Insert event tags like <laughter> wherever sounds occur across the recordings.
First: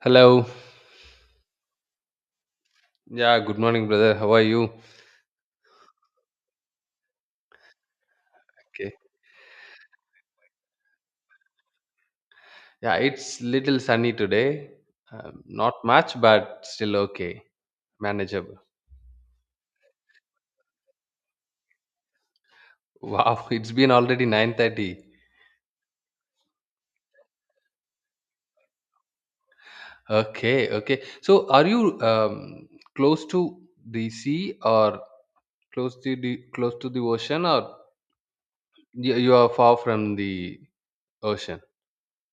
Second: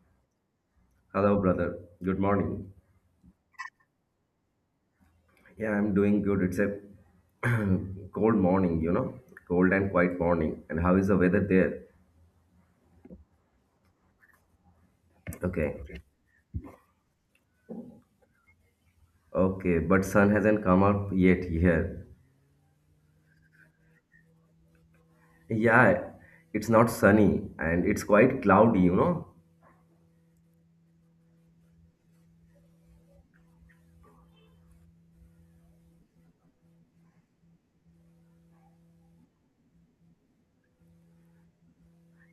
Hello. Hello, brother. Good morning. Yeah, good morning, brother. How are you? Yeah, I'm doing good. It's a <clears throat> cold morning, Okay. you know, cold and quiet morning. And how is the weather there? Yeah, it's little sunny today. Not Okay. much, but still okay, manageable. Okay, but sun hasn't come up yet here. Wow, <laughs> it's been already 9:30. Yeah, it's not sunny and it's quite cloudy, you know. Okay, okay. So, are you close to the sea or close to the ocean, or you are far from the ocean?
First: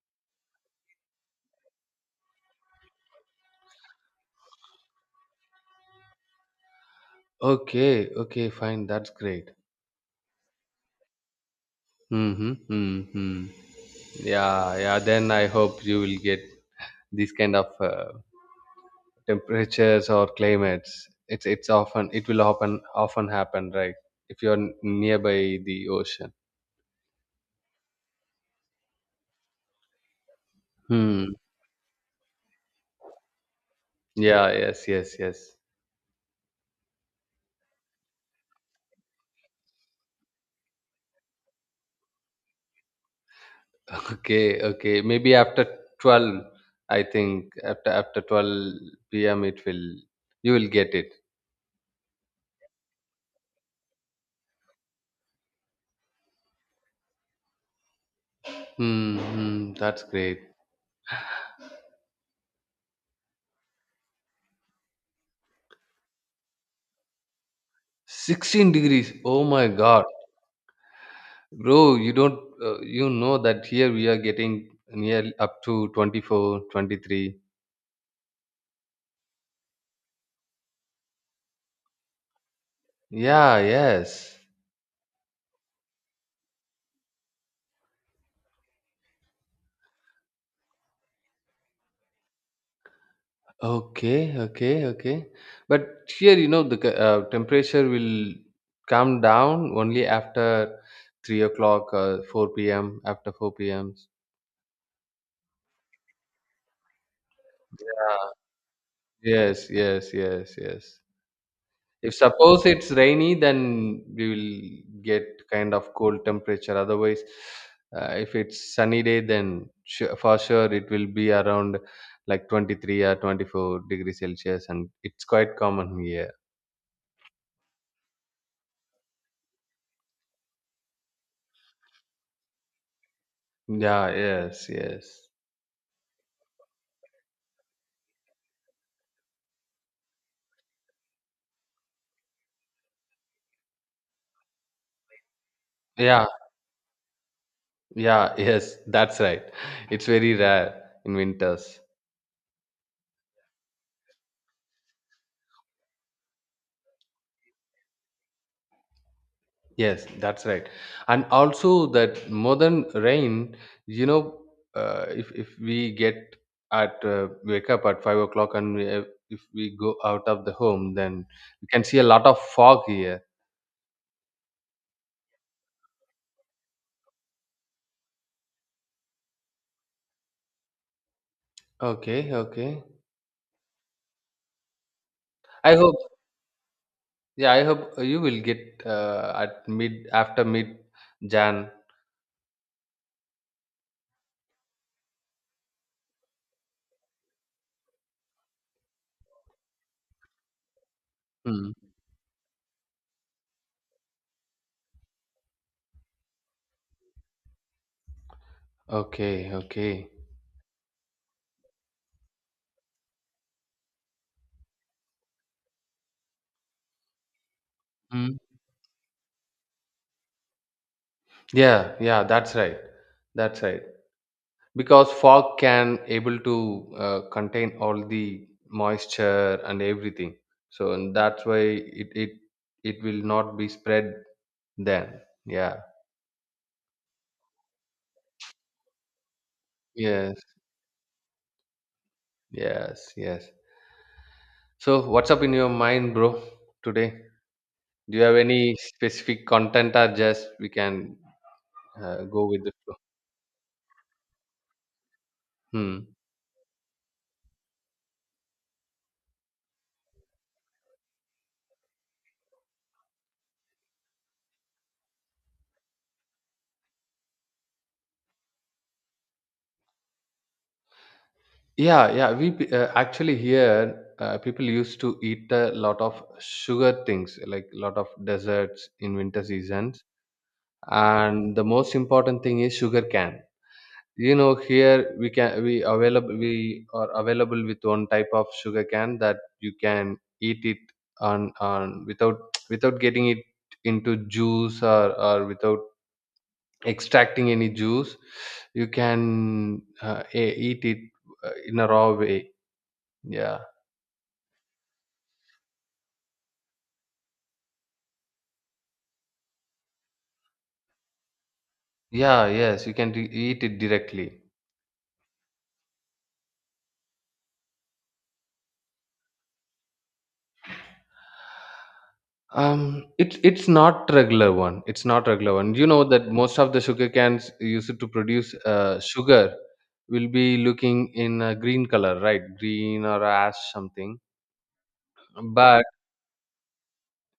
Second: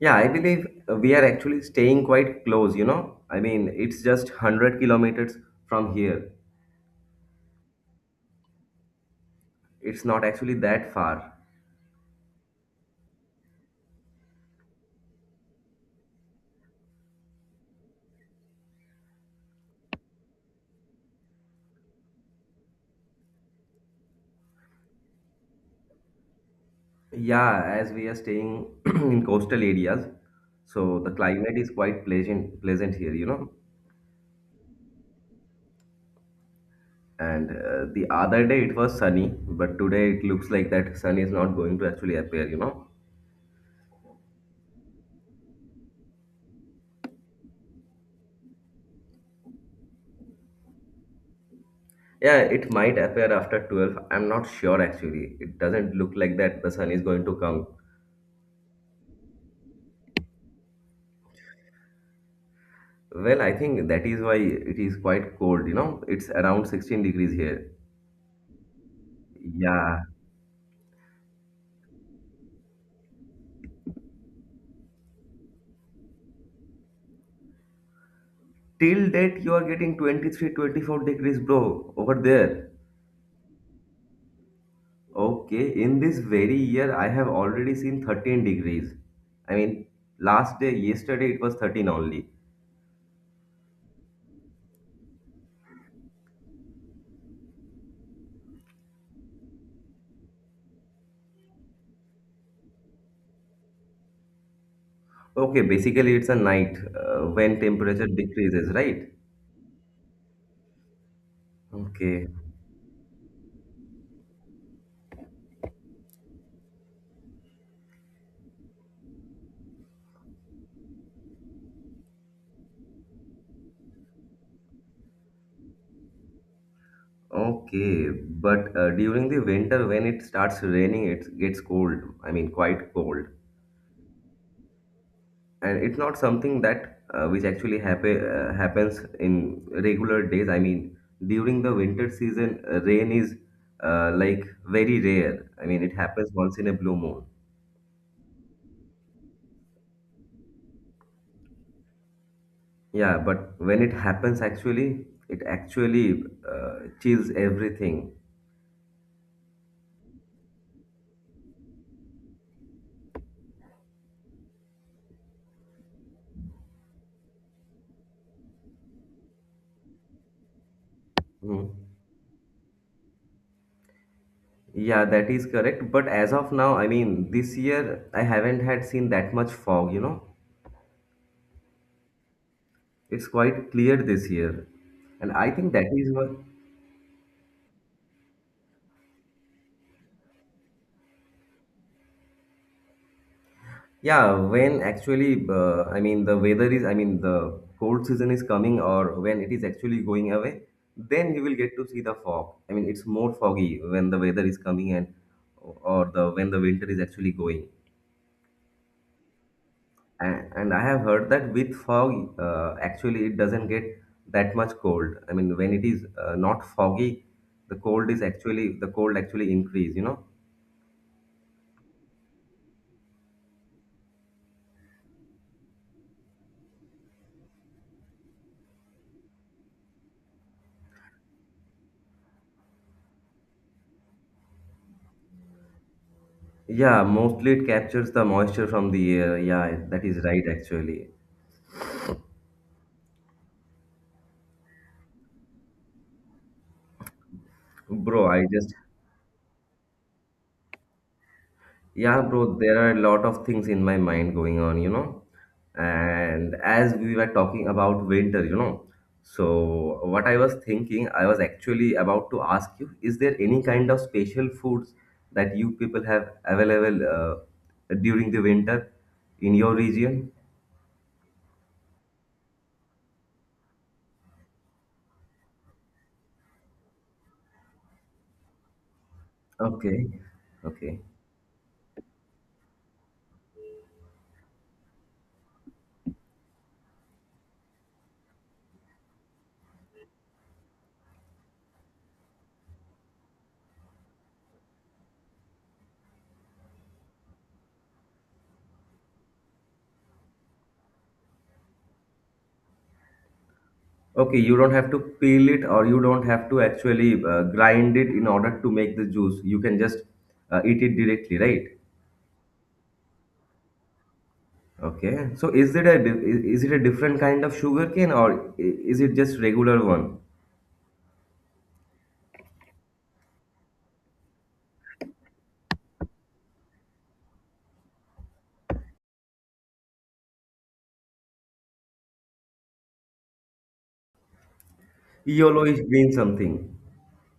Yeah, I believe we are actually staying quite close, you know. I mean, it's just 100 kilometers from here. Okay, okay, fine. That's great. It's not actually that far. Mm-hmm, mm-hmm. Yeah, yeah. Then I hope you will get these kind of temperatures or climates. It's often it will often happen, right, if you're nearby the ocean. Yeah, as we are staying <clears throat> in coastal areas, so the Hmm, climate is quite pleasant, pleasant here, you know. yeah, yes, yes, yes. And the other day it was sunny, but today it looks like that sun is not going to actually appear, you know. <laughs> Okay, okay, maybe after 12, I think after 12 p.m. it will you will get it. Yeah, it might appear after 12. I'm not sure actually. It doesn't look like that the sun is going to come. Hmm, hmm, that's great. Well, I think that is why it is quite cold, you know. It's around 16 degrees here. 16 degrees, oh my Yeah. god, bro, you don't you know that here we are getting near up to 24, 23. Till date you are getting 23, 24 degrees, bro, over there. Yeah, yes. Okay, in this very year, I have already seen 13 degrees. I mean, last day, yesterday, it was 13 only. Okay, okay, okay. But here, you know, the temperature will come down only after 3 o'clock, 4 p.m., Okay, basically, it's a night when temperature Yeah. decreases, right? Yes, yes, yes, yes. If Okay, suppose it's rainy, then we will get kind of cold temperature. Otherwise, if it's sunny day, then su for sure it will be around like 23 or 24 degrees Celsius, and it's quite common here. okay. But during the winter, when it starts raining, it gets cold. I mean, quite cold. Yeah, yes, yes. And it's not something that which actually happen happens in regular days. I mean, during the winter season, rain is like very rare. I mean, it Yeah, happens once in a blue moon. yeah, <laughs> yes, that's right. It's very rare in winters. Yeah, but when it happens, actually it actually uh, chills everything. Yes, that's right. And also that modern rain, you know, if we get at wake up at 5 o'clock, and if we go out of the home, then we can Mhm. see a lot of fog here. Yeah, that is correct, but as of now, I mean this year, I haven't had seen that much fog, you know. Okay, okay. It's quite clear this year, and I think I that hope, is what. yeah, I hope you will get at mid after mid Jan. Yeah, when actually, I mean, the weather is, I mean, the cold season is coming or when it is actually going away, then you will Hmm. get to see the fog. I mean, it's more foggy when the weather is coming and or the when the winter is actually going. Okay, okay. And I have heard that with fog, actually, it doesn't get that much cold. I mean, when it is not foggy, the cold actually increase, you know? Yeah, yeah, that's right. That's right. Because fog can able to contain all the moisture and everything. So and that's why it it it will not be spread then. Yeah. Yeah, mostly it captures the moisture from the air. Yeah, that is Yes. right, actually. Yes. Yes. So what's up in your mind, bro, today? Do you Bro, have I just, any specific content, or just we can yeah, go bro, with the there are flow? a lot of things in my mind going on, you know. Hmm. And as we were talking about winter, you know, so what I was thinking, I was actually about to ask you, is there any kind of special foods that you people have available during the winter in your region? Yeah, yeah. Actually here people used to eat a lot of sugar things, like a lot of desserts in winter seasons. Okay, okay. And the most important thing is sugar cane. You know, here we are available with one type of sugar cane that you can eat it on without <tsk> without getting it into juice or without extracting any juice. You can eat it in a raw way. Yeah. Okay, you don't have to peel it or you don't have to actually grind it in order to make the juice. You can just eat it directly, right? Yeah, yes, you can eat it directly. Okay. So is it a is it a different kind of sugarcane or is it just regular one? It's not regular one. It's not regular one. You know that most of the sugar cans used to produce sugar will be looking in a green color, right? Green or ash something. Yellowish But green something.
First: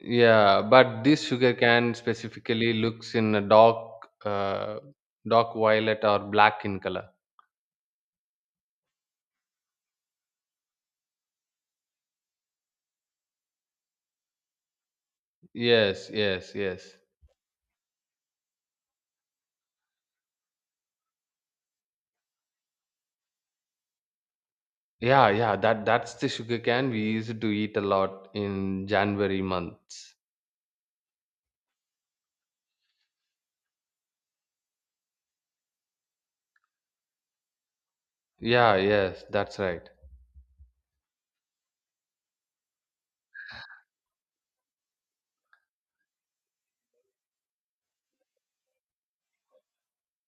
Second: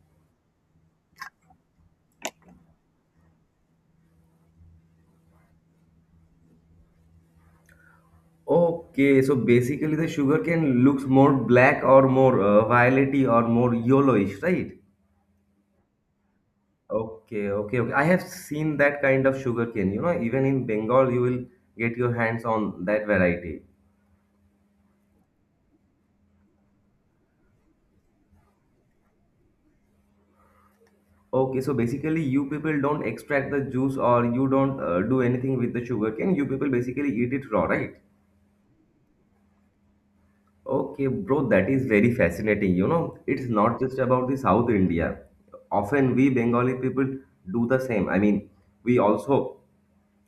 yeah, but this sugar can specifically looks in a dark, uh, dark violet or black in color. Okay. So basically the sugarcane looks more black or more violety or more yellowish, right? Yes, yes, yes. Okay, okay, okay. I have seen that kind of sugarcane. You know, even in Bengal, you will get your hands on that variety. Yeah, yeah. That's the sugar can we used to eat a lot in January months. Okay, so basically, you people don't extract the juice or you don't do anything with the sugarcane. You people basically eat it raw, right? Yeah, yes, that's right. Okay, bro, that is very fascinating. You know, it's not just about the South India. Often we Bengali people do the same. I mean, we also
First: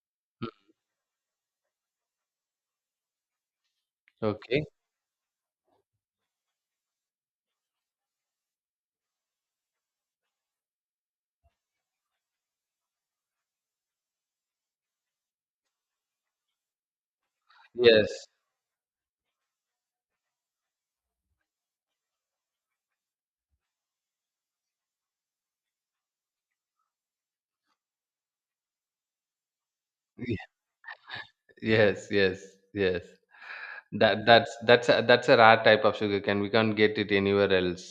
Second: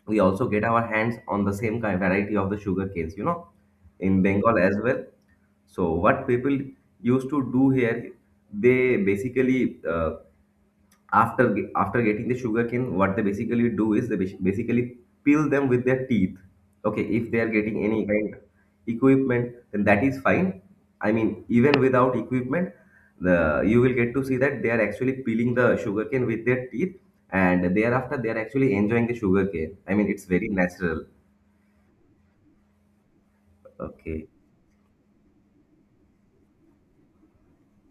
we also Mm. get our hands on the same kind variety of the sugar canes, you know, in Bengal Okay. as well. So what people used to do here, they basically after getting the sugarcane, what they basically do is they basically peel them with their teeth. Okay, if they are getting any Yes. kind equipment, then that is fine. I mean, even without equipment, the you will get to see that they are actually peeling the sugarcane with their teeth, and thereafter they are actually enjoying the sugarcane. I mean, it's <laughs> Ye- very natural. Yes, yes, yes. That Okay, that's that's a, that's a rare type of sugar cane. We can't get it anywhere else.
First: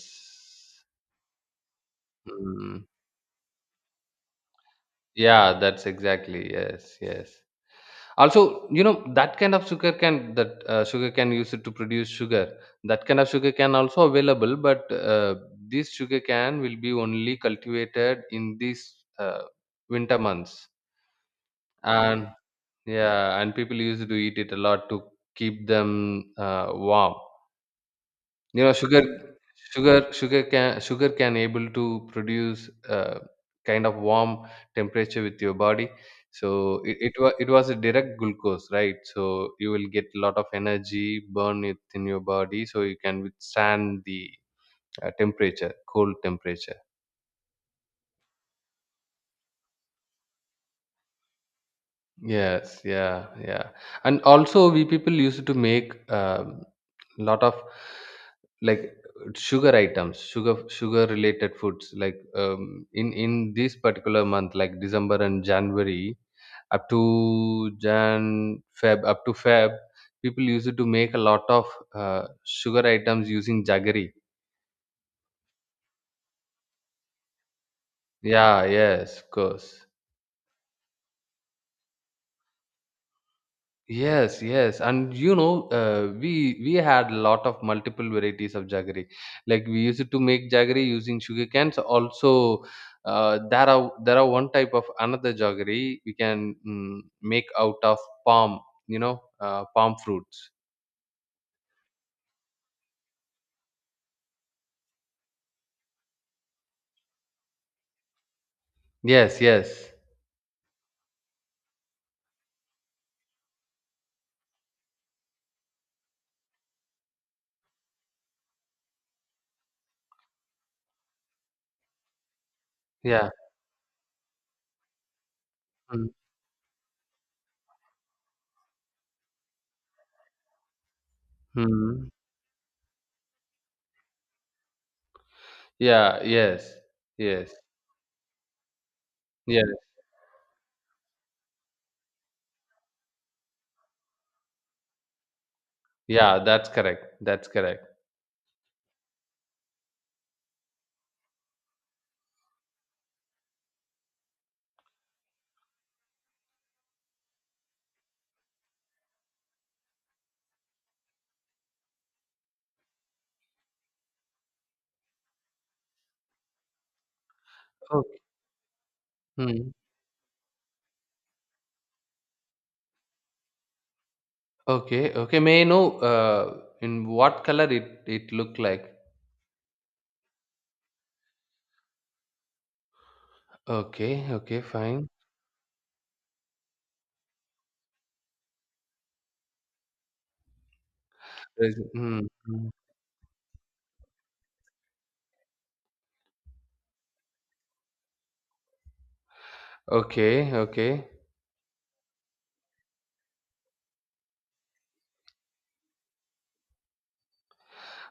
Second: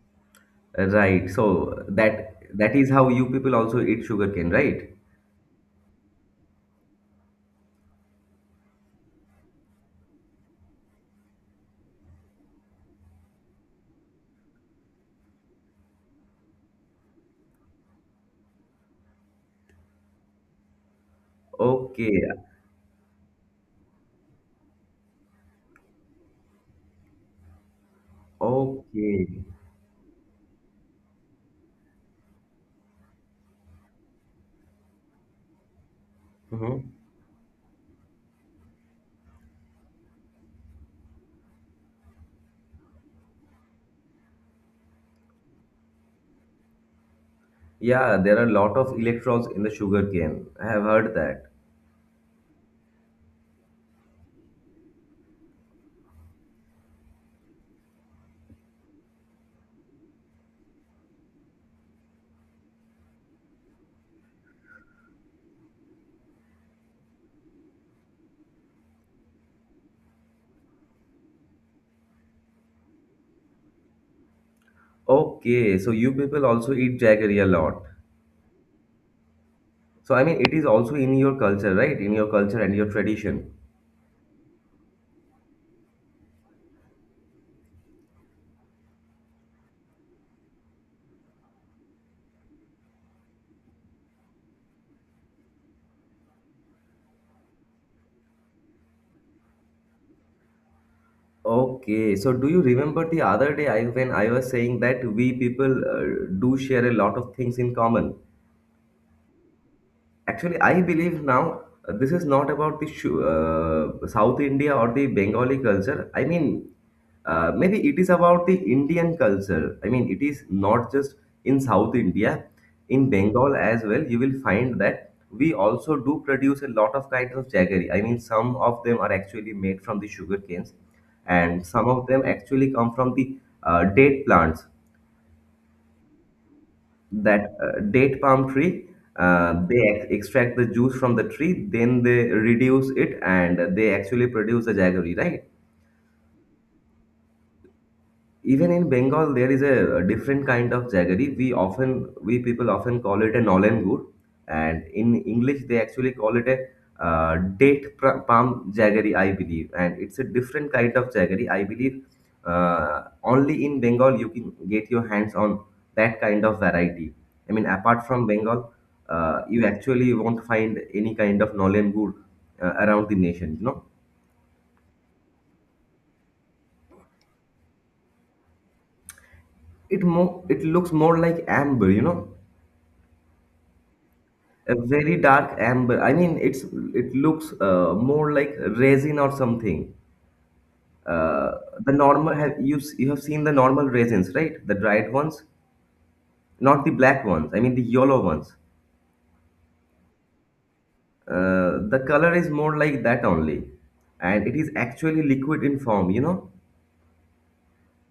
right. So that that Mm. is how you people also eat sugarcane, right? Yeah, that's exactly. Yes, yes. Also, that kind of sugar cane, that sugar cane used to produce sugar, that kind of sugar cane also available, but this sugar cane will be only cultivated in these winter months. Okay, And yeah, and people used to eat it a lot to keep them warm. You know, sugar, okay. sugar, sugar can sugar can able to produce kind of warm temperature with your body. So Mhm. It was a direct glucose, right? So you will get a lot of energy burn it in your body, so you can withstand the temperature, cold temperature. Yeah, there are a lot of electrons in the sugar cane. I have heard that. Yes, yeah, yeah. And also, we people used to make a lot of like sugar items, sugar related foods. Like in this particular month, like December and January, up to Feb, people used to make a lot of sugar items using jaggery. Okay, so you people also eat jaggery a lot. Yeah, yes, of course. So I mean, it is also in your culture, right? In your culture and your tradition. Yes, yes, and we had a lot of multiple varieties of jaggery. Like we used to make jaggery using sugar cans. Also, there are one type of another jaggery we can make out of palm. You know, palm fruits. Okay, so do you remember the other day I, when I was saying that we people do share a lot of things in common? Yes, yes, Actually, I believe now, this is not about the South India or the Bengali culture. I mean, maybe it is about the Indian culture. I mean, it is not just in South India, in yeah, Bengal as well. You will find that we also do produce a lot of kinds of jaggery. I mean, some of them are actually made from the sugar canes, and some mm-hmm. of them actually come from the date plants, Yeah, yes, that yes, date palm tree. yes, Extract the juice from the tree, then they reduce it and they actually produce the jaggery, right? yeah. That's correct. That's correct. Even in Bengal, there is a different kind of jaggery. We often, we people often call it a nolen gur, and in English they actually call it a palm jaggery, I believe. And it's a different kind of jaggery, I believe. Only in Bengal you can get your hands on that kind of variety. I mean, apart Okay. from Bengal, you Mm. actually won't find any kind of nolen gur around the nation. You know, Okay, okay. May I know in what color it looked like? It looks more like amber. You know, Okay, okay, a fine. very dark amber. I mean, it looks more like resin or something. Uh, There's, the mm, normal Have mm. you you have seen the normal resins, right? The dried ones, not the black ones. I mean the yellow ones. Okay, okay, The color is more like that only, and it is actually liquid in form, you know.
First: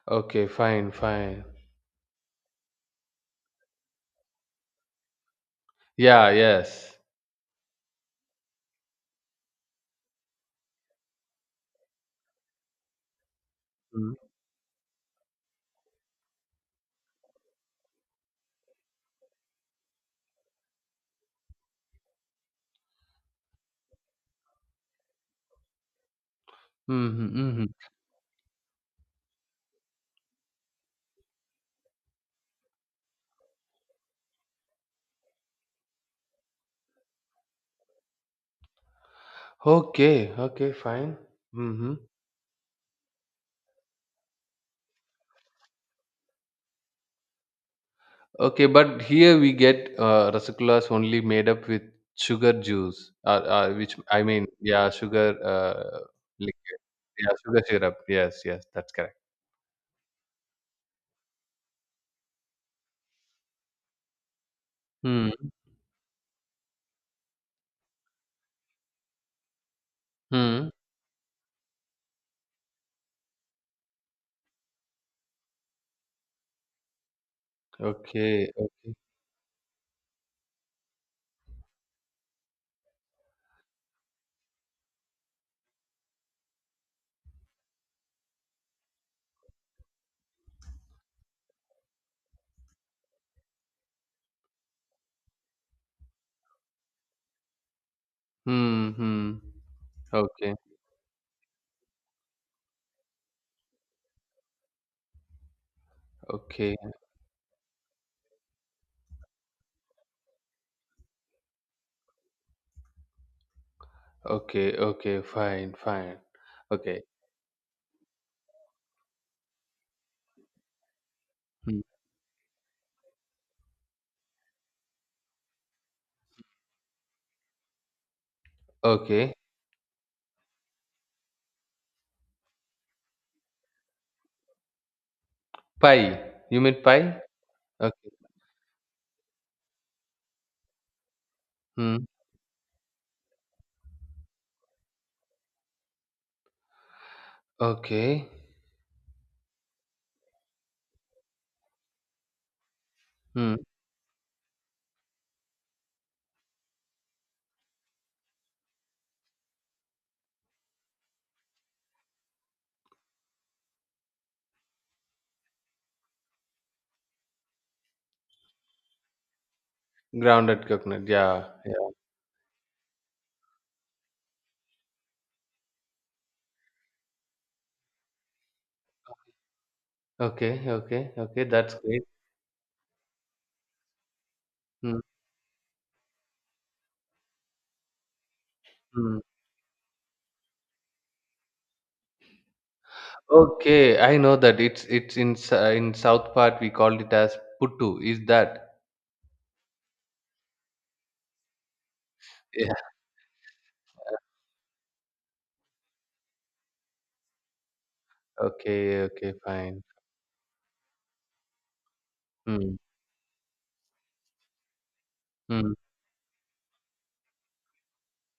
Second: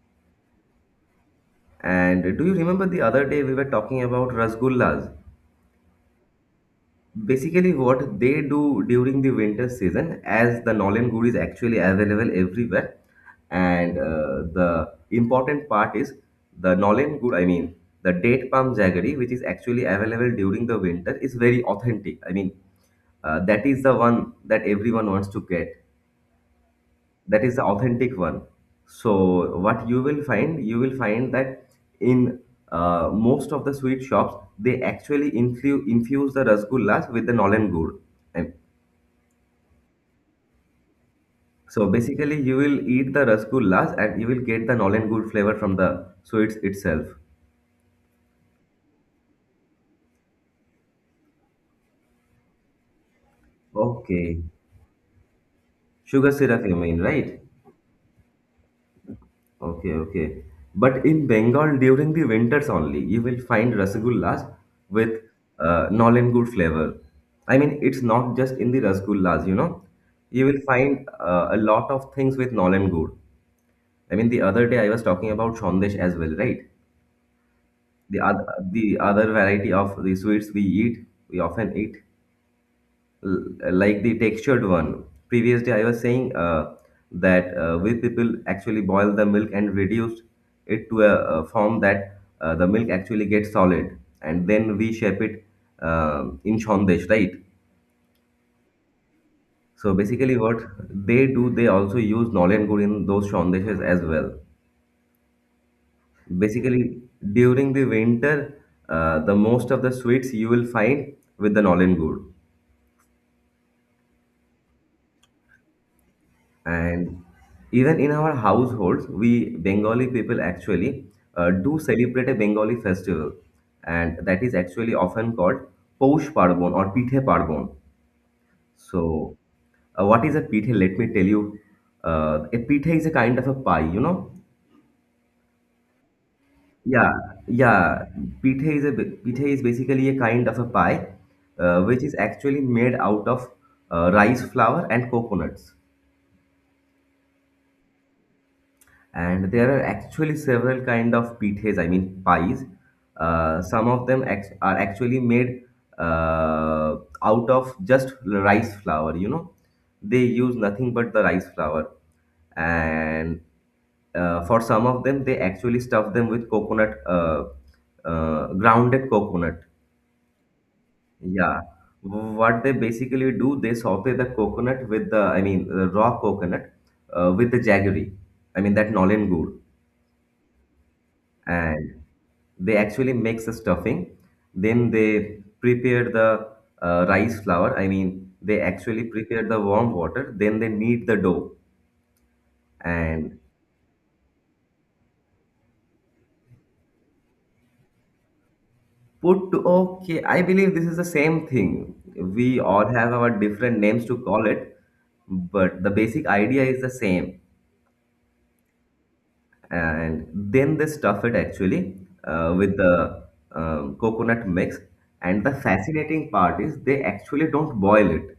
okay, fine, fine. And do you remember the other day we were talking about rasgullas? Yeah, yes. Basically, what they do during the winter season, as the Nolen Good is actually available everywhere, and Mm, the important part is the Nolen Good, I mean, the date palm jaggery, which is actually available during the winter, is very authentic. I mean, that is the one that everyone wants to get. mhm, That is the mhm. authentic one. So what you will find that in most of the sweet shops, they actually infuse the rasgullas with the nolen gur. And Okay, okay, fine. so Hmm. basically you will eat the rasgullas and you will get the nolen gur flavor from the sweets itself. Okay, but here we get rasgullas only made up with sugar juice, which I Okay, mean, yeah, sugar, sugar syrup, you liquid, mean, yeah, right. sugar syrup. Yes, yes, that's correct. Okay, okay. But in Bengal, during the winters only, you will find rasgullas with Hmm. Nolen good flavor. I mean, it's not just in the rasgullas, you know. You will Hmm. find a lot of things with nolen good. I mean, the other day I was talking about sandesh as well, right? The other, Okay. Okay. the other variety of the sweets we eat, we often eat like the textured one. Previously, I was saying that we people actually boil the milk and reduce it to a form that the milk actually gets solid, and then we shape it in shondesh, right? Hmm. Hmm. So basically, Okay. what they do, they also use nolyan good in those shondeshes as well. Okay. Basically, during the winter, the most of the sweets you will find with the nolyan good. Okay, okay, fine, fine. Okay. And even in our households, we Bengali people actually do Hmm. celebrate a Bengali festival, and that is actually often called Poush Parbon or Pithe Parbon. Okay. So, what is a pithe? Let me tell you. A pithe is a kind of a pie, you know. Pie. You mean Yeah, pie? yeah. Okay. Pithe is a pithe is basically a kind of a pie, which Hmm. is actually made out of rice flour and coconuts. Okay. And there are actually several kind of pithes, pies. Hmm. Some of them are actually made uh, out of just rice flour. They use nothing but the rice flour. And for some of them, they actually stuff them with coconut, grounded coconut. Grounded coconut. Yeah. Yeah, Yeah. what they basically do, they saute the coconut with the, raw coconut, with the jaggery, I mean that nolen gur. Okay, okay, okay. That's And great. they actually makes the stuffing. Then Hmm. they prepare the rice flour. I mean, they actually Hmm. prepare the warm water, then they knead the dough. And Okay, I know that it's in in South part we called it as puttu. Is that? put to, okay, I believe this is the same thing. We Yeah. all have our different names to call it, but the basic idea is the same. Okay, okay, fine. And then they stuff it actually Hmm. with the coconut mix. And the Hmm. fascinating part is, they actually don't boil it.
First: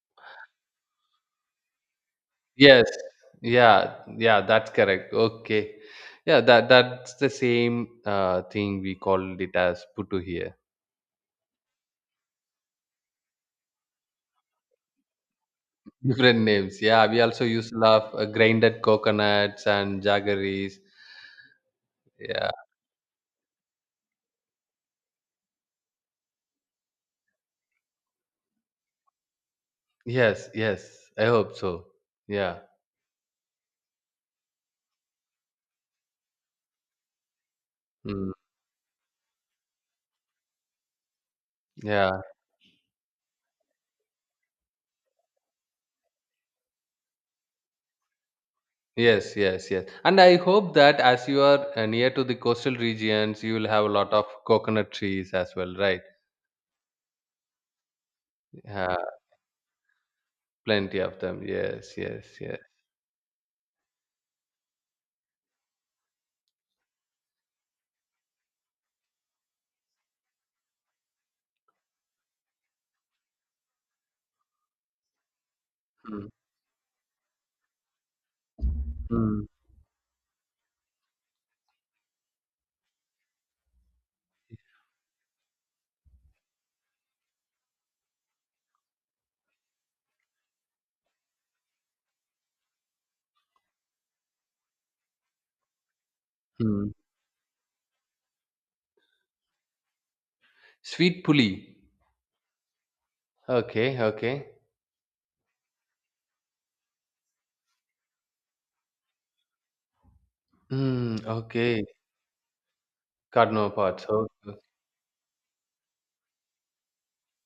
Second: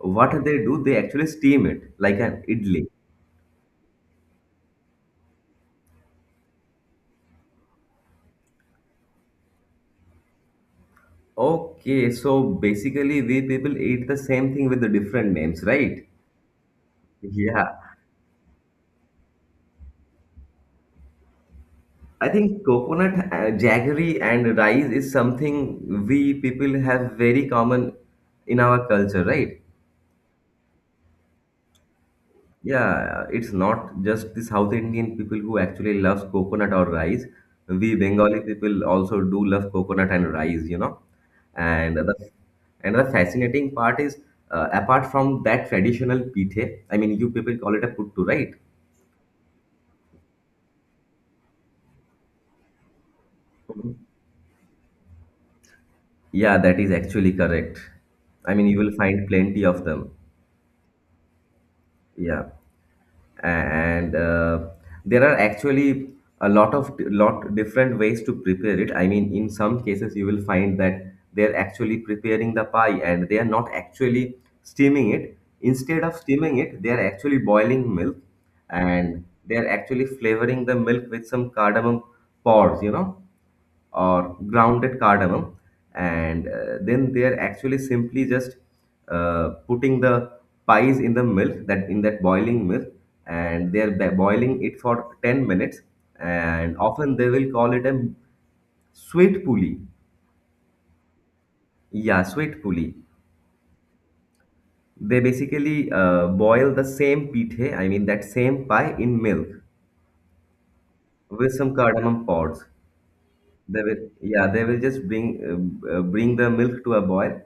What they do, they actually steam it like an Yes. idli. Yeah. Yeah. That's correct. Okay. Yeah. That's the same thing we called it as putu here. Okay, so basically, we people eat the same thing with the different names, right? Different <laughs> names. Yeah. We also used Yeah, to love grinded coconuts and jaggeries. I Yeah. think coconut, jaggery and rice is something we people have very common in our culture, right? Yes. Yes. I hope so. Yeah. Yeah, it's not just the South Indian people who actually loves coconut or rice. We Mm. Bengali people also do love coconut and rice, you know. And the Yeah. and the fascinating part is, apart from that traditional pithe, I mean, you people call it a puttu, right? Yes. Yes. Yes. And I hope that as you are near to the coastal regions, you will have a lot of coconut trees as well, right? Yeah, that is actually correct. I mean, you will Uh, find plenty of them. Plenty of them. Yes. Yes. Yeah. Yes. And there are actually a lot of lot different ways to prepare it. I mean, in some cases you will find that they're actually preparing the pie, and they are not actually steaming it. Instead of Mm. steaming it, they are actually boiling milk, and Mm. they are actually flavoring the milk with some cardamom pods, or grounded cardamom. And then they are actually simply just putting the pies in the milk, that in that boiling milk, and they are boiling it for 10 minutes. And Hmm. often they will call it a sweet puli. Sweet puli. Yeah, sweet puli. Okay, okay. They basically boil the same pithe, I mean that same pie, in milk Mm, with some okay. cardamom pods. Cardinal They will, parts. yeah, Okay. they will just bring bring the milk to a boil,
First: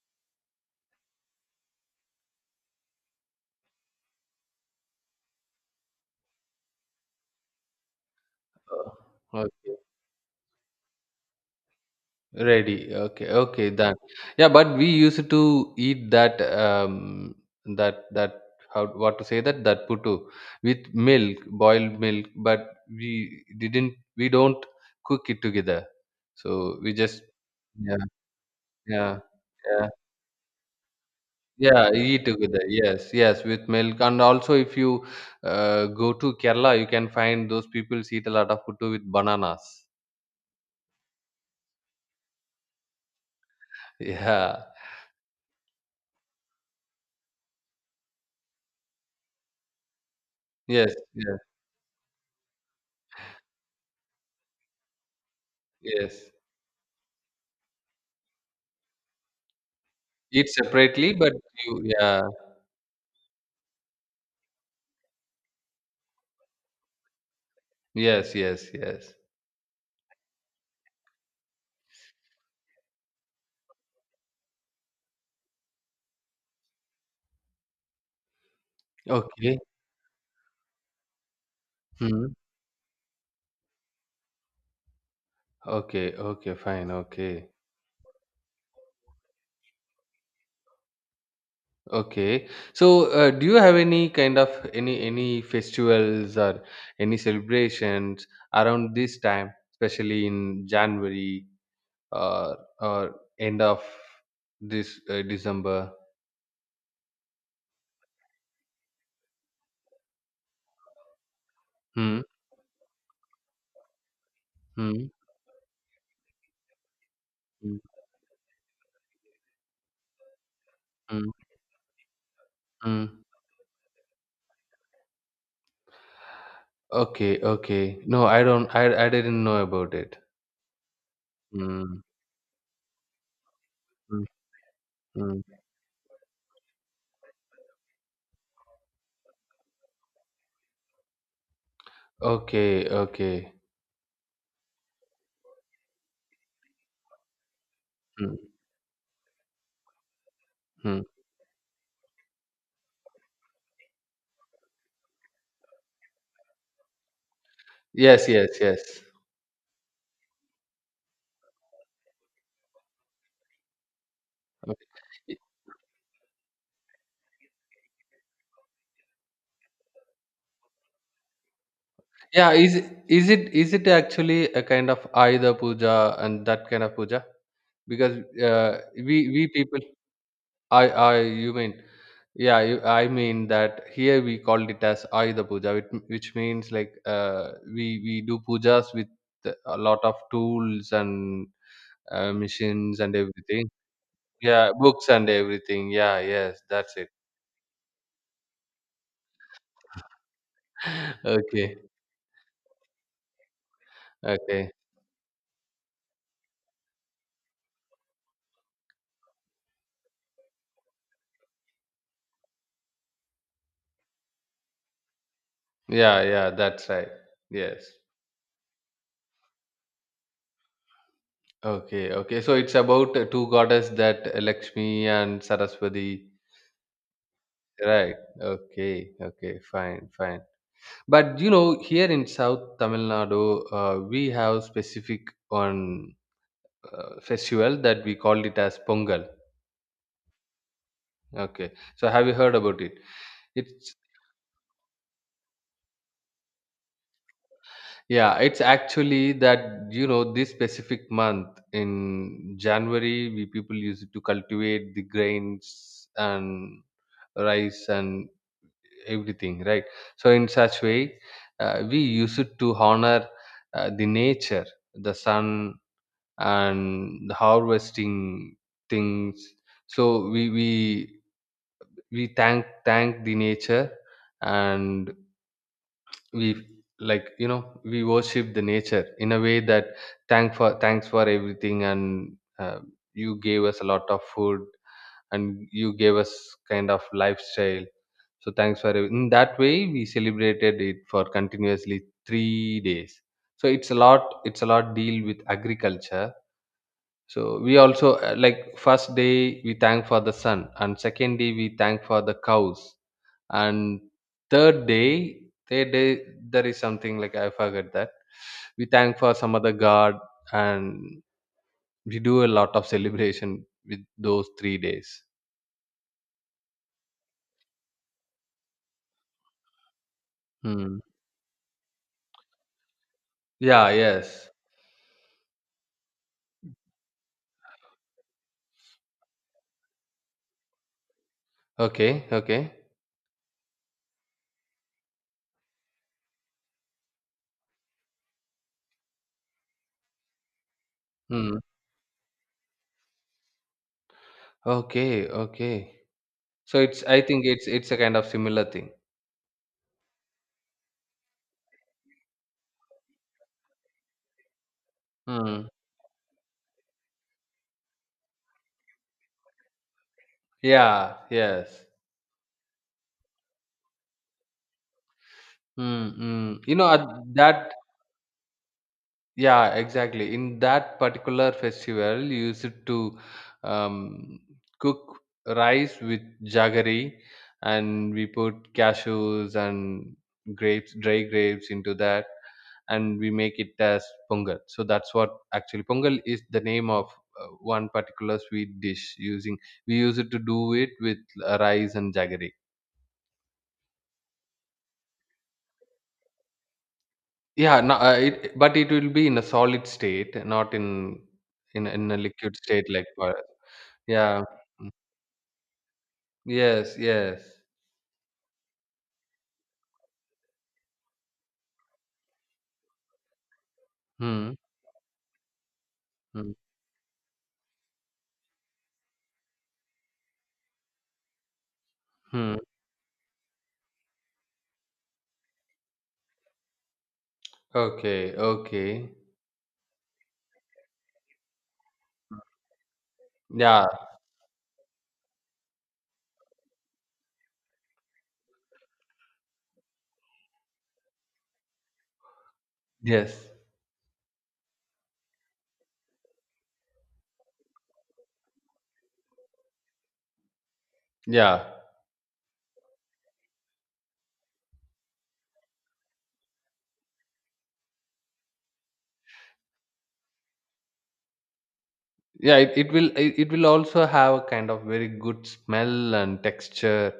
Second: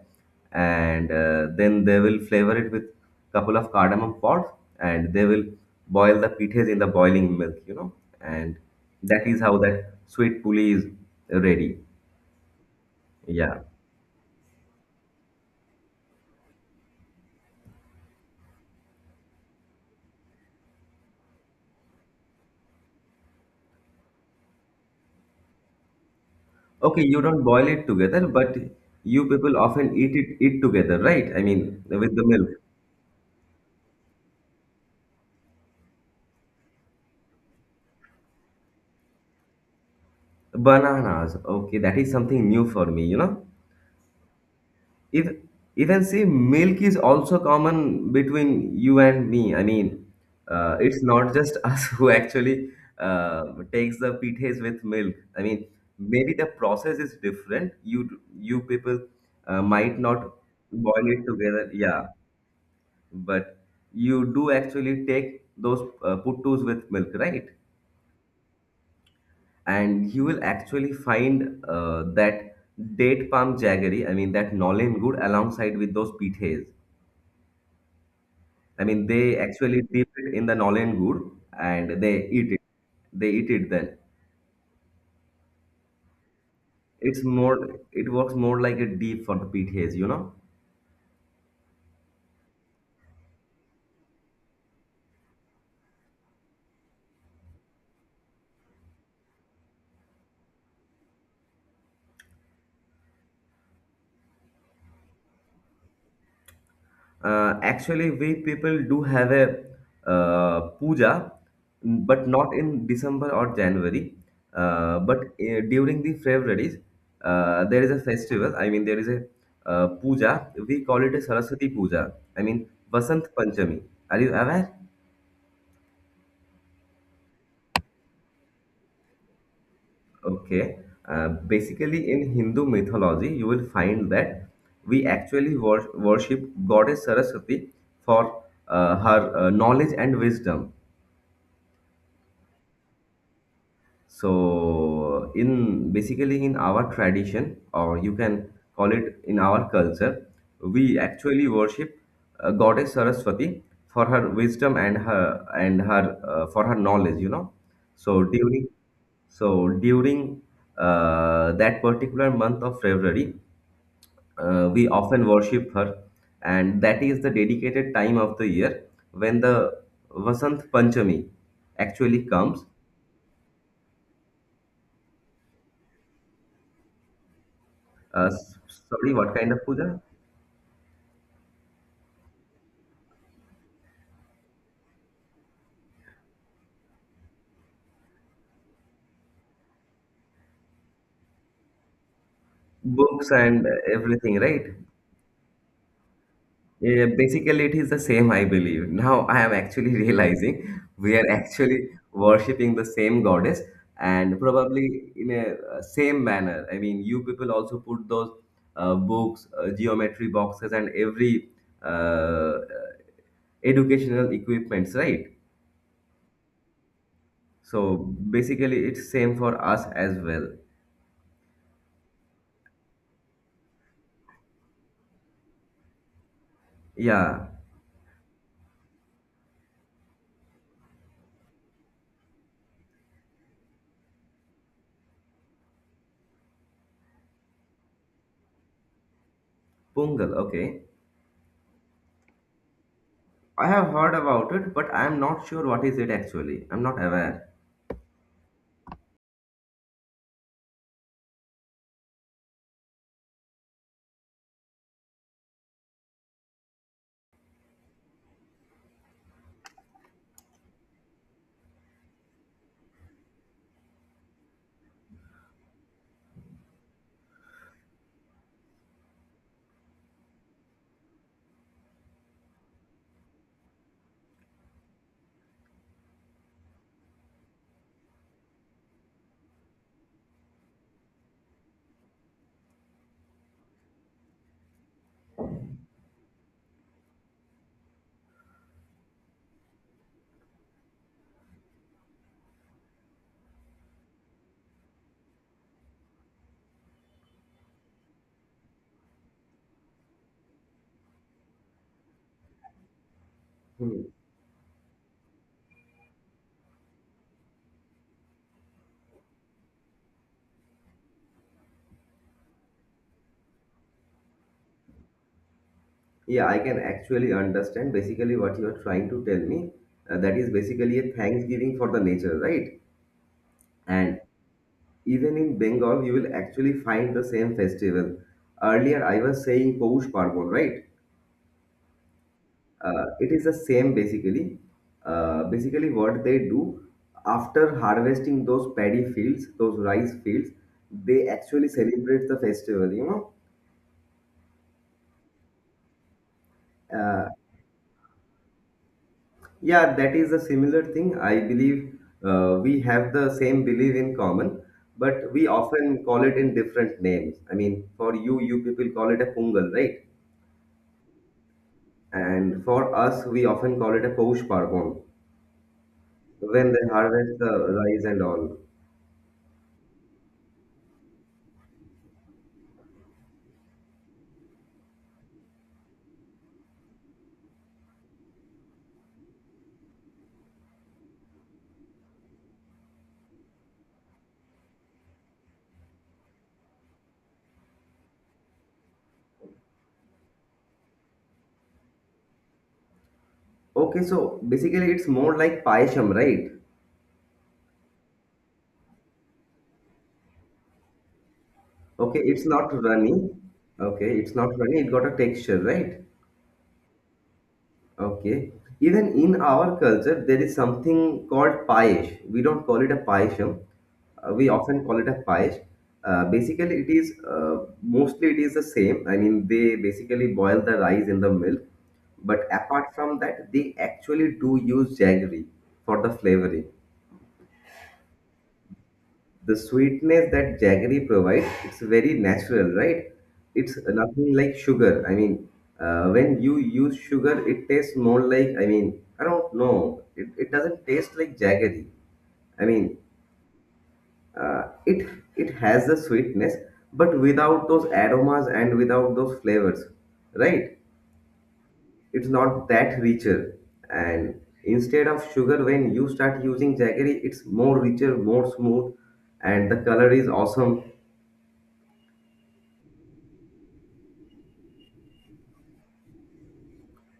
and then they will flavor it with couple of cardamom pods, and they will boil the pithes in the boiling milk, you know, and Okay. that is how Okay. that sweet puli is ready. Ready. Okay, Yeah. okay, done. Yeah, but we used to eat that that that how what to say, that putu with milk, boiled milk, but we don't cook it together. So we Okay, you just, don't boil it yeah, together, but yeah, you people yeah. often eat it together, right? I mean, Yeah, with eat the milk. together. Yes, yes, with milk. And also, if you go to Kerala, you can find those people eat a lot of puttu with bananas. Bananas. Okay, that is something new for me, you know. <laughs> Yeah. If even see, milk is also common between you and me. I mean, Yes, it's not yes, just <laughs> us who actually uh, takes the pites with milk. I mean, yes. maybe the process is different. You people might not Eat separately, boil it but together, you, yeah, yeah. but you do actually take those puttus with milk, right? Yes, yes, yes. And you will actually find that date palm jaggery, I mean that nolin good alongside with those pites. I mean, they Okay. actually dip it in the nolen gur and they Hmm. eat it. They eat it then. Okay, okay, fine. It's Okay. more, it works more like a dip for the PTAs, you know. Okay. So, do you have any kind of any festivals or any celebrations around this time, especially in January or end of this December. Actually, we people do have a puja, Hmm. but not in December or January. Hmm. But during the February's, Hmm. there is a festival. I mean, there is a puja. We call it a Hmm. Saraswati puja. I mean, Hmm. Vasant Panchami. Are you aware? Okay. Okay. No, I don't. I didn't know about it. Okay. Hmm. Basically, in Hindu mythology, you will find Hmm. that we Hmm. actually worship goddess Saraswati for her knowledge and wisdom. Okay. Okay. So, in basically in our tradition, or you Hmm. can call it in our culture, we Hmm. actually worship goddess Saraswati for her wisdom and her for her knowledge. You know, so Yes. Yes. during Yes. so during that particular month of February, we Okay. often worship her, and that is the dedicated time of the year when the Vasant Panchami actually Yeah. comes. Is it actually a kind of Ayuda puja and that kind of puja? Because Uh, s- Sorry, we what we kind of people, puja? You mean, yeah, I mean that here we called it as Ayuda Puja, which means like we do pujas with a lot of tools and machines and Books and everything. everything, right? Yeah, books and everything. Yeah, yes, that's Yeah, it. basically, it is the same, I believe. <laughs> Now I am actually <laughs> realizing we <laughs> are Okay, actually worshipping the same goddess, and okay. probably in a same manner. I mean, you people also put those books, geometry boxes, and every uh, educational equipments, right? Yeah, yeah, that's right. Yes. So basically it's same for us as well. Okay, okay. So it's about two goddess, that Lakshmi and Saraswati, Yeah, right? Okay, okay, fine, fine. But you know, here in South Tamil Nadu, we have specific on festival that we called it as Pongal. pungal, okay. Okay, so have you heard about it? I have It's heard about it, but I'm not sure what is it actually. I'm not aware. Yeah, it's actually that, this specific month in January, we people use it to cultivate the grains and rice and everything, right? So in such way, we use it to honor the nature, the sun, and the harvesting things. So we thank the nature. And we, like, we worship the nature in a way that, thanks for everything. And uh, you gave us a lot of food, and you gave us kind of lifestyle, so in that way we celebrated it for continuously 3 days. So it's a lot deal with agriculture. So we also, like, first day we thank for the sun, and second day we thank for the cows, Hmm. and third day third day there is something like, I forget that, we thank for some other god. And we do a lot of celebration with those 3 days. Yeah, I can actually understand basically what you are trying to tell me. That is basically Hmm, a thanksgiving for the nature, right? yeah, And yes, even in Bengal, you will actually find the same festival. Earlier I was saying Poush parvon, right? okay, okay. It is the same basically. Basically, what they do, after harvesting those paddy fields, those rice fields, they Hmm, actually celebrate the festival. You know, okay, okay, so it's I uh, think it's a kind of similar thing. yeah, that is a similar thing. I believe we have the same belief in common, but we Hmm, often call it in different names. I mean, for you, you people call it a pungal, right? yeah, yes. And for us, we often call it a Poush Parvan Mm-hmm. when You know, they at harvest the that. rice and all. Yeah, exactly. In that particular festival, you used to um, cook rice with jaggery, and we put cashews and grapes, dry grapes into that, and we make it as pongal. So that's what actually pongal is, the name of one particular sweet dish. Using We use it to do it with rice and jaggery. Okay, so basically it's more like payasham, right? Yeah, no, but it will be in a solid state, not in in a Okay, it's liquid not state like. runny. Okay, it's Yeah. not runny. Mm. It got a texture, right? Yes, yes. Okay. Even in our culture, there is something called payesh. We don't call it a payasham. We Hmm. often call it a payesh. Hmm. Basically, it is mostly it is the same. I mean, they basically boil the rice in the milk, but Hmm. apart from that, they actually do use jaggery for the flavoring. Okay, okay. The sweetness that jaggery provides, it's very natural, right? It's Yeah. nothing like sugar. I mean, when you use sugar, it tastes more like, I mean, I don't know it, it doesn't taste like jaggery. I mean, Yes. It, it has the sweetness, but without those aromas and without those flavors, right? Yeah. It's not that richer. And instead of sugar, when you start using jaggery, it's more richer, more smooth, and the color is awesome. Yeah, it will it will also have a kind of very good smell and texture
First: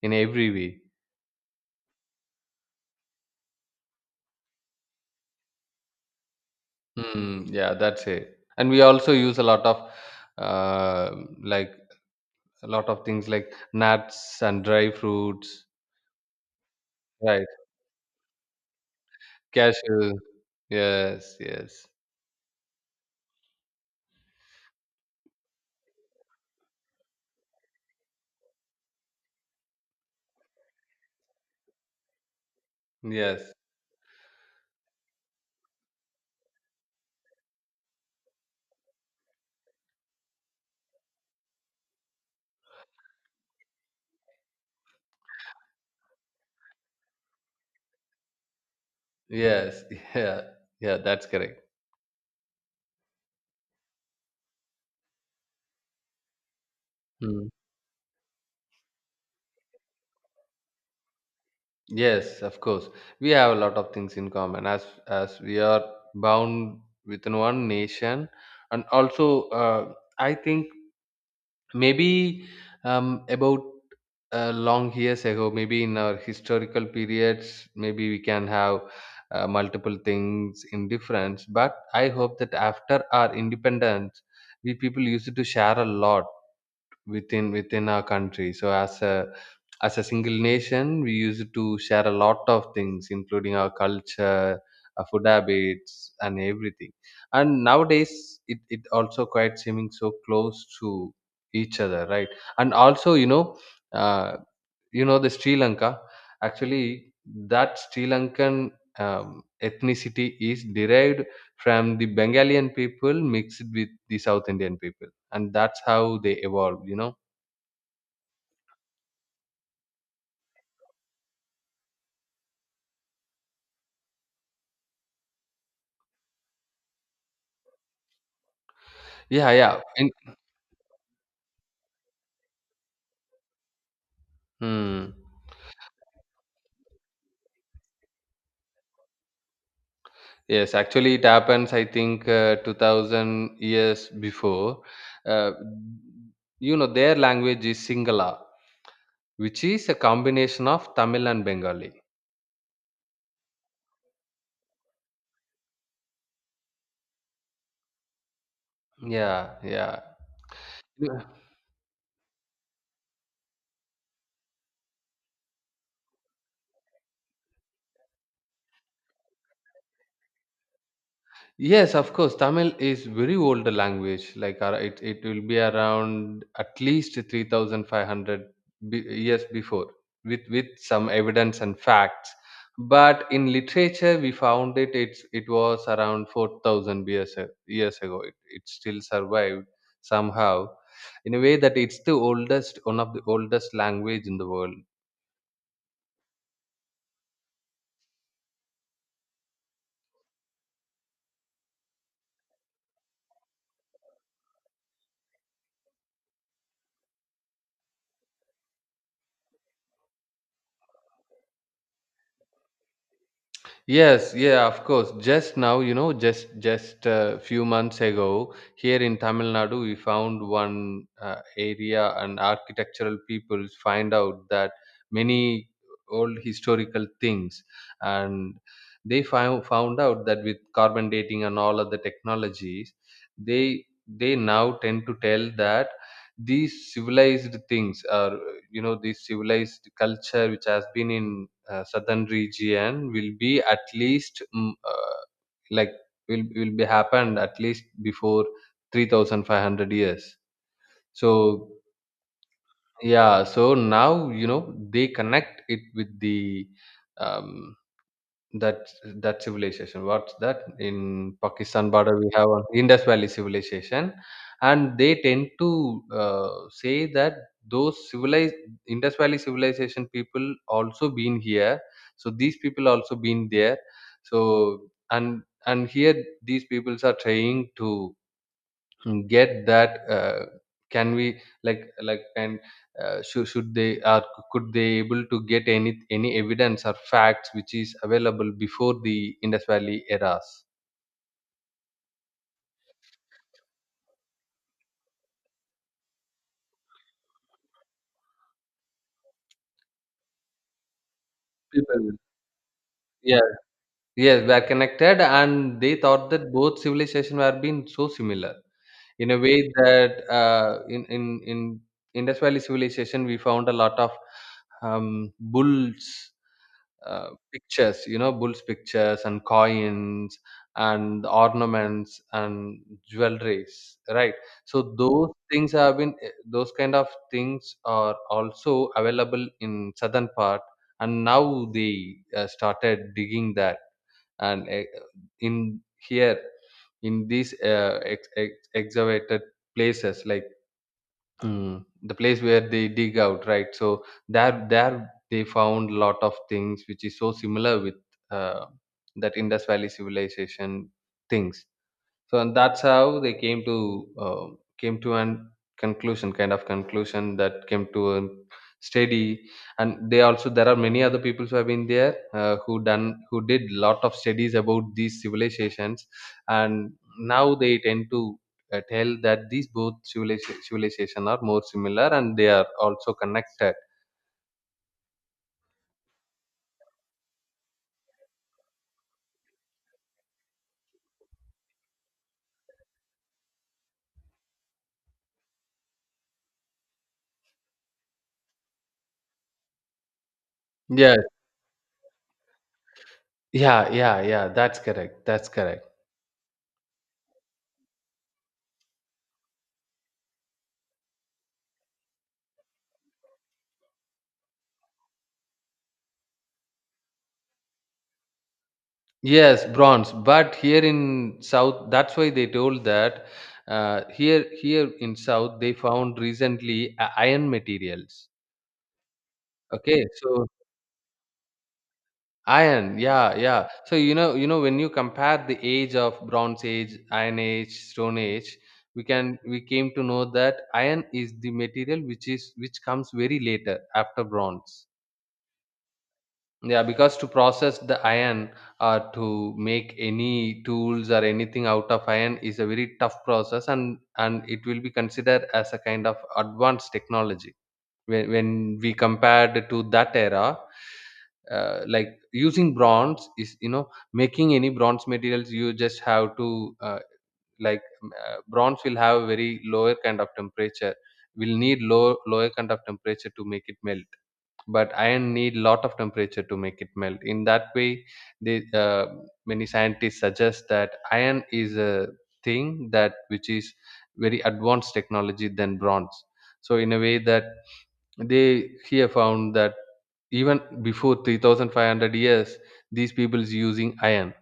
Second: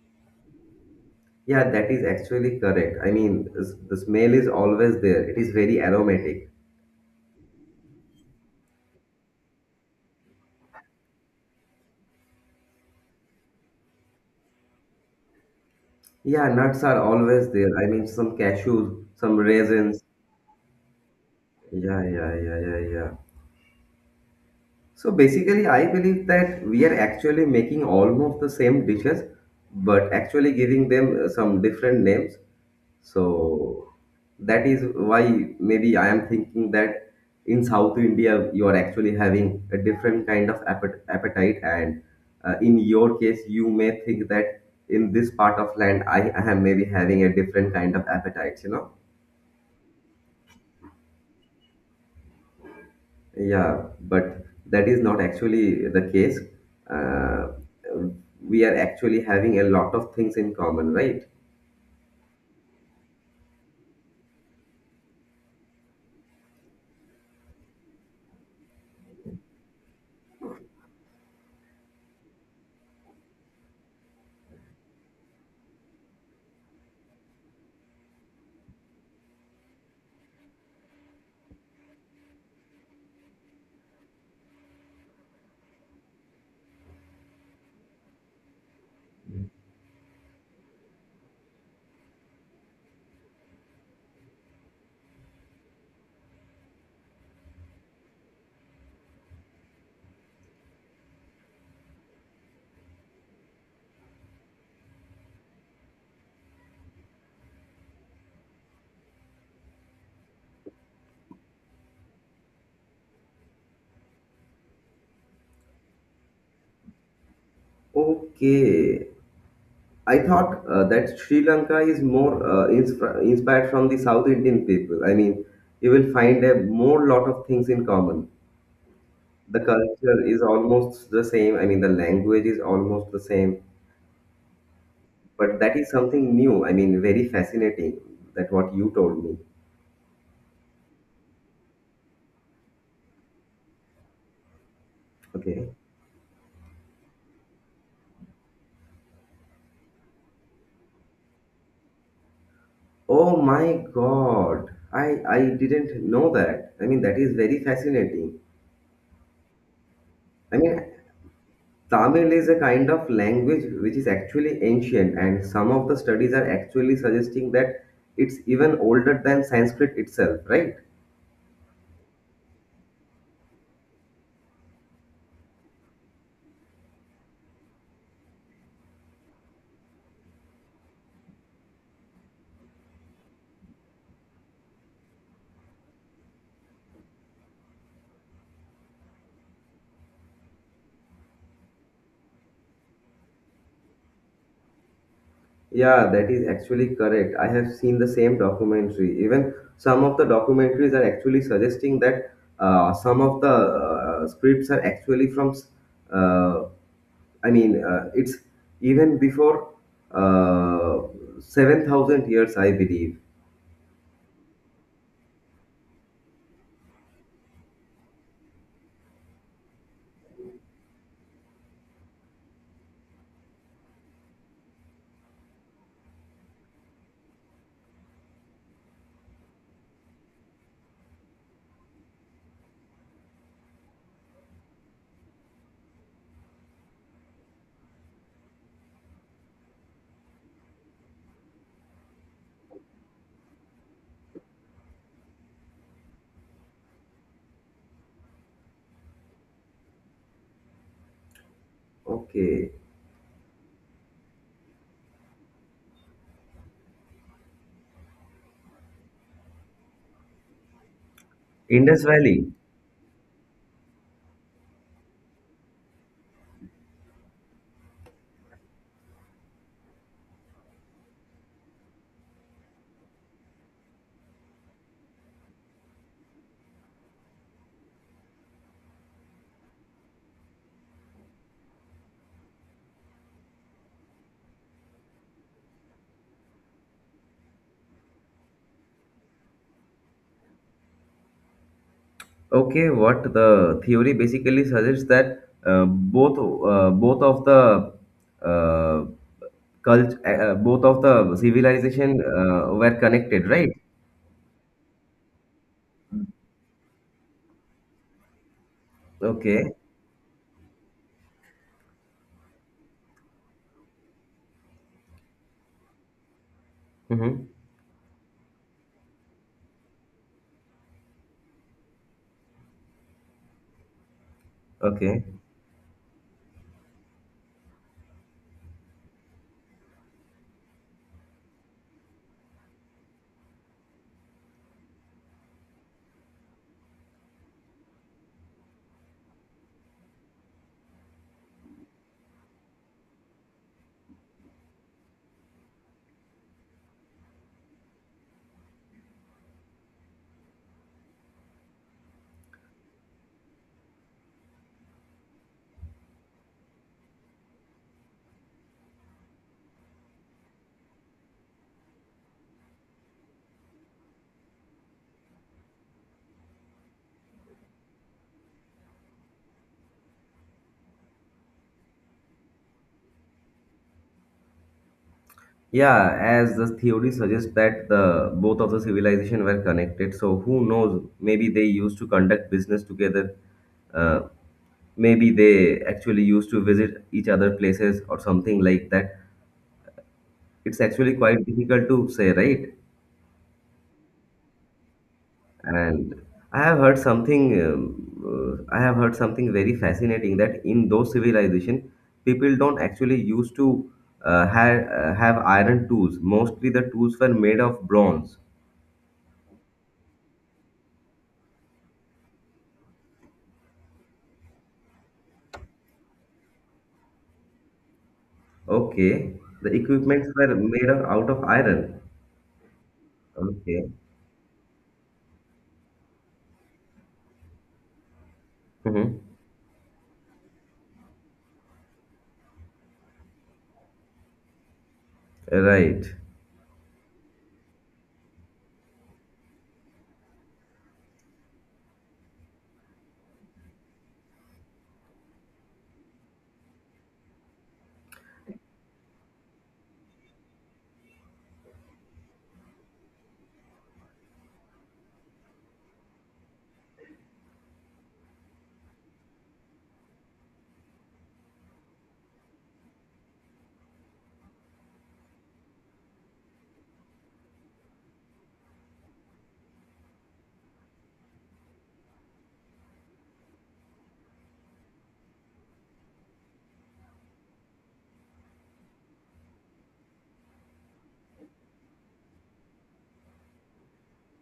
in every way. Yeah, that is actually correct. I mean, the smell is always there. It is very aromatic. Yeah, that's it. And we also use a lot of uh, like a lot of things like nuts and dry fruits, Yeah, nuts are right? always there. I mean, some cashews, some raisins. Cashew. Yes, yes. Yeah, yeah, yeah, yeah, yeah. So basically, I believe that we are actually making almost the same dishes, but actually giving them some different names. Yes. So that is why maybe I am thinking that in South India, you are actually having a different kind of appetite. And in your case, you may think that in this part of land, I am maybe having a different kind of appetite, you know? Yes. <laughs> Yeah. Yeah, that's correct. Yeah, but that is not actually the case. Hmm. Uh, we are actually having a lot of things in common, right? Yes, of course. We have a lot of things in common as we are bound within one nation, and also I think maybe about long years ago, maybe in our historical periods, maybe we can have multiple things in difference. But I hope that after our independence, we people used to share a lot within our country, so as a single nation we used to share a lot of things including our culture, our food habits, and everything. And nowadays it, it also quite seeming so close to each other, right? And also, you know, uh, you know, the Sri Lanka actually, that Sri Lankan um, ethnicity is derived from the Bengalian people mixed with the South Indian people, and that's how they evolved, you know. Okay. I thought that Sri Lanka is more inspired from the South Indian people. I mean, you will find a more lot of things in common. Yeah, The yeah. In, culture is almost the same. I mean, the language is almost the same. Hmm. But that is something new. I mean, very fascinating that what you told me. Yes, actually, it happens, I think, 2000 years before. Uh, Okay. you know, their language is Singala, which is a combination of Tamil and Bengali. Oh my God. I didn't know that. I mean, that is very fascinating. Yeah, I mean, yeah. Tamil is a kind of language which is actually ancient, and some of the studies are actually suggesting that it's even older than Sanskrit itself, right? Yes, of course. Tamil is very old language. It, it will be around at least 3,500 years before, with some evidence and facts. But in literature, we found it. It was around 4,000 years years ago. It still survived somehow, in a way that it's the oldest, one of the oldest language in the world. Yeah, that is actually correct. I have seen the same documentary. Even some of the documentaries are actually suggesting that some of the scripts are actually from uh, it's even before uh, 7,000 years, I believe. Yes, yeah, of course. Just now, you know, just a few months ago, here in Tamil Nadu, we found one area, and architectural people find out that many old historical things, and they found out that with carbon dating and all other technologies, they now tend to tell that these civilized things are, you know, this civilized culture which has been in southern region will be at least like will be happened at least before 3500 years. So Okay. yeah, so now you know they connect it with the um, that that civilization. What's that? In Pakistan Indus border, we have Valley. an Indus Valley civilization, and they tend to say that those civilized Indus Valley civilization people also been here. So these people also been there. So, and here these peoples are trying to get that can we, like and should they, or could they able to get any evidence or facts which is available before the Indus Valley eras. Okay, what the theory basically suggests that both of the uh, both of the People, civilization were yeah, connected, right? yes, were connected, and they thought that both civilizations were being so similar in a way Okay. that uh, in in in Indus Valley civilization we found a lot of bulls, Mm-hmm. pictures, you know, bulls pictures and coins and ornaments and jewelries, right? So Okay. those things have been those kind of things are also available in southern part. And now they started digging that, and in here, in these excavated places, like Mm. the place where they dig out, right? So there they found a lot of things which is so similar with uh, that Indus Valley civilization things. So and that's how they came to uh, came to an conclusion, kind of conclusion, that came to a study. And they also, there are many other people who have been there who done who did lot of studies about these civilizations, and now they tend to tell that these both civilization are more similar, and they are also connected. Yeah, as the theory suggests that the both of the civilization were connected. So who knows? Maybe they used to conduct business together, uh, maybe they actually used to visit each other places or something like that. It's actually Yes, quite difficult to say, right? yeah, yeah, yeah, that's correct, that's correct. And I have heard something, I have heard something very fascinating that in those civilization, people don't actually used to have iron tools. Mostly the tools were made of bronze. Yes, bronze. But here in South, that's why they told that here in South they found recently iron materials. Okay, the Okay, equipments so were made of, out of iron. iron, yeah, yeah. Okay. So you know, when you compare the age of Bronze Age, Iron Age, Stone Age, we Hmm. can we came to know that iron is the material which is which comes very later after bronze. Right. Yeah, because to process the iron or to make any tools or anything out of iron is a very tough process, and it will be considered as a kind of advanced technology. When we compared to that era, like using bronze is, you know, making any bronze materials, you just have to, bronze will have a very lower kind of temperature, will need lower kind of temperature to make it melt, but iron need lot of temperature to make it melt. In that way they, many scientists suggest that iron is a thing that which is very advanced technology than bronze. So in a way that they here found that even before 3500 years these people is using iron.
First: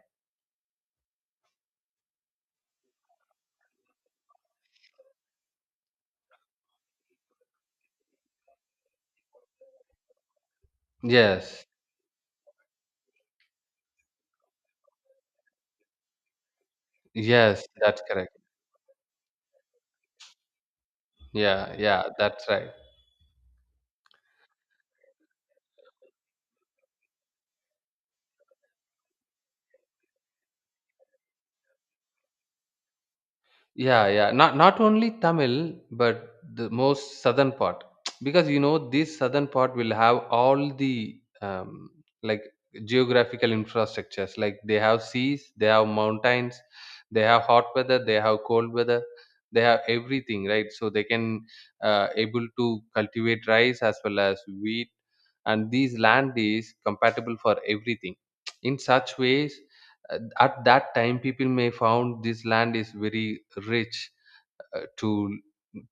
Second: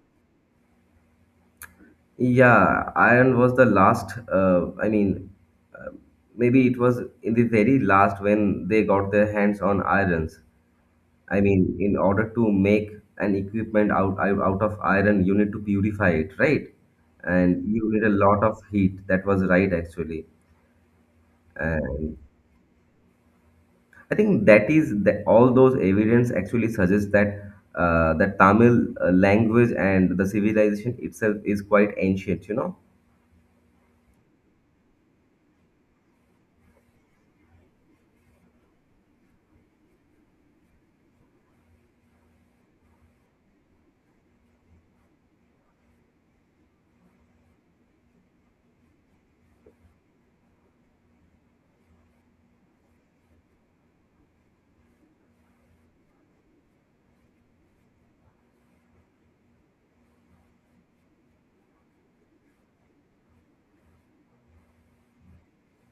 Yeah, iron was the last. I mean, uh, maybe it was in the very last when they got their hands on irons. I Yes, mean, in order to make an equipment out of iron, you need to purify it, right? And yes, you that's need a correct. lot of heat. That was right, actually. Yeah, yeah, And that's right. I think that is that all those evidence actually suggests that the Tamil language and the civilization itself is quite ancient. You know. Yeah, yeah. Not only Tamil, but the most southern part, <tsk> because you know this southern part will have all the like geographical infrastructures. Like they have seas, they have mountains, they have hot weather, they have cold weather, they have everything, right? So they can able to cultivate rice as well as wheat, and these land is compatible for everything in such ways. At that time people may found this land is very rich to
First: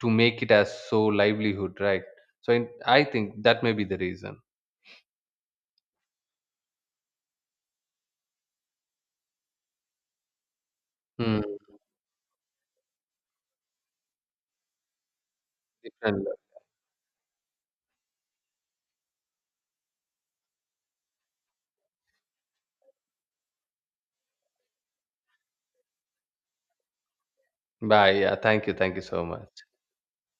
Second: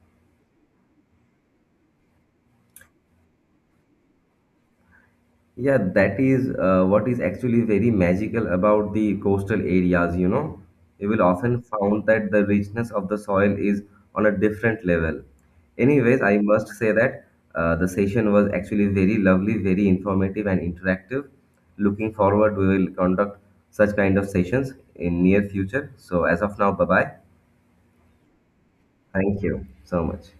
make it as so livelihood, right? So in, I think that may be the reason. Yeah, that is what is actually very magical about the coastal areas, you know. You will Hmm. often find that the richness of the soil is on a different level. Anyways, different I must say that the session was actually very lovely, very informative and interactive. Looking forward, we will conduct such kind of sessions in near future. So as of now, bye-bye. bye, yeah, thank you, thank you so Thank much. you so much.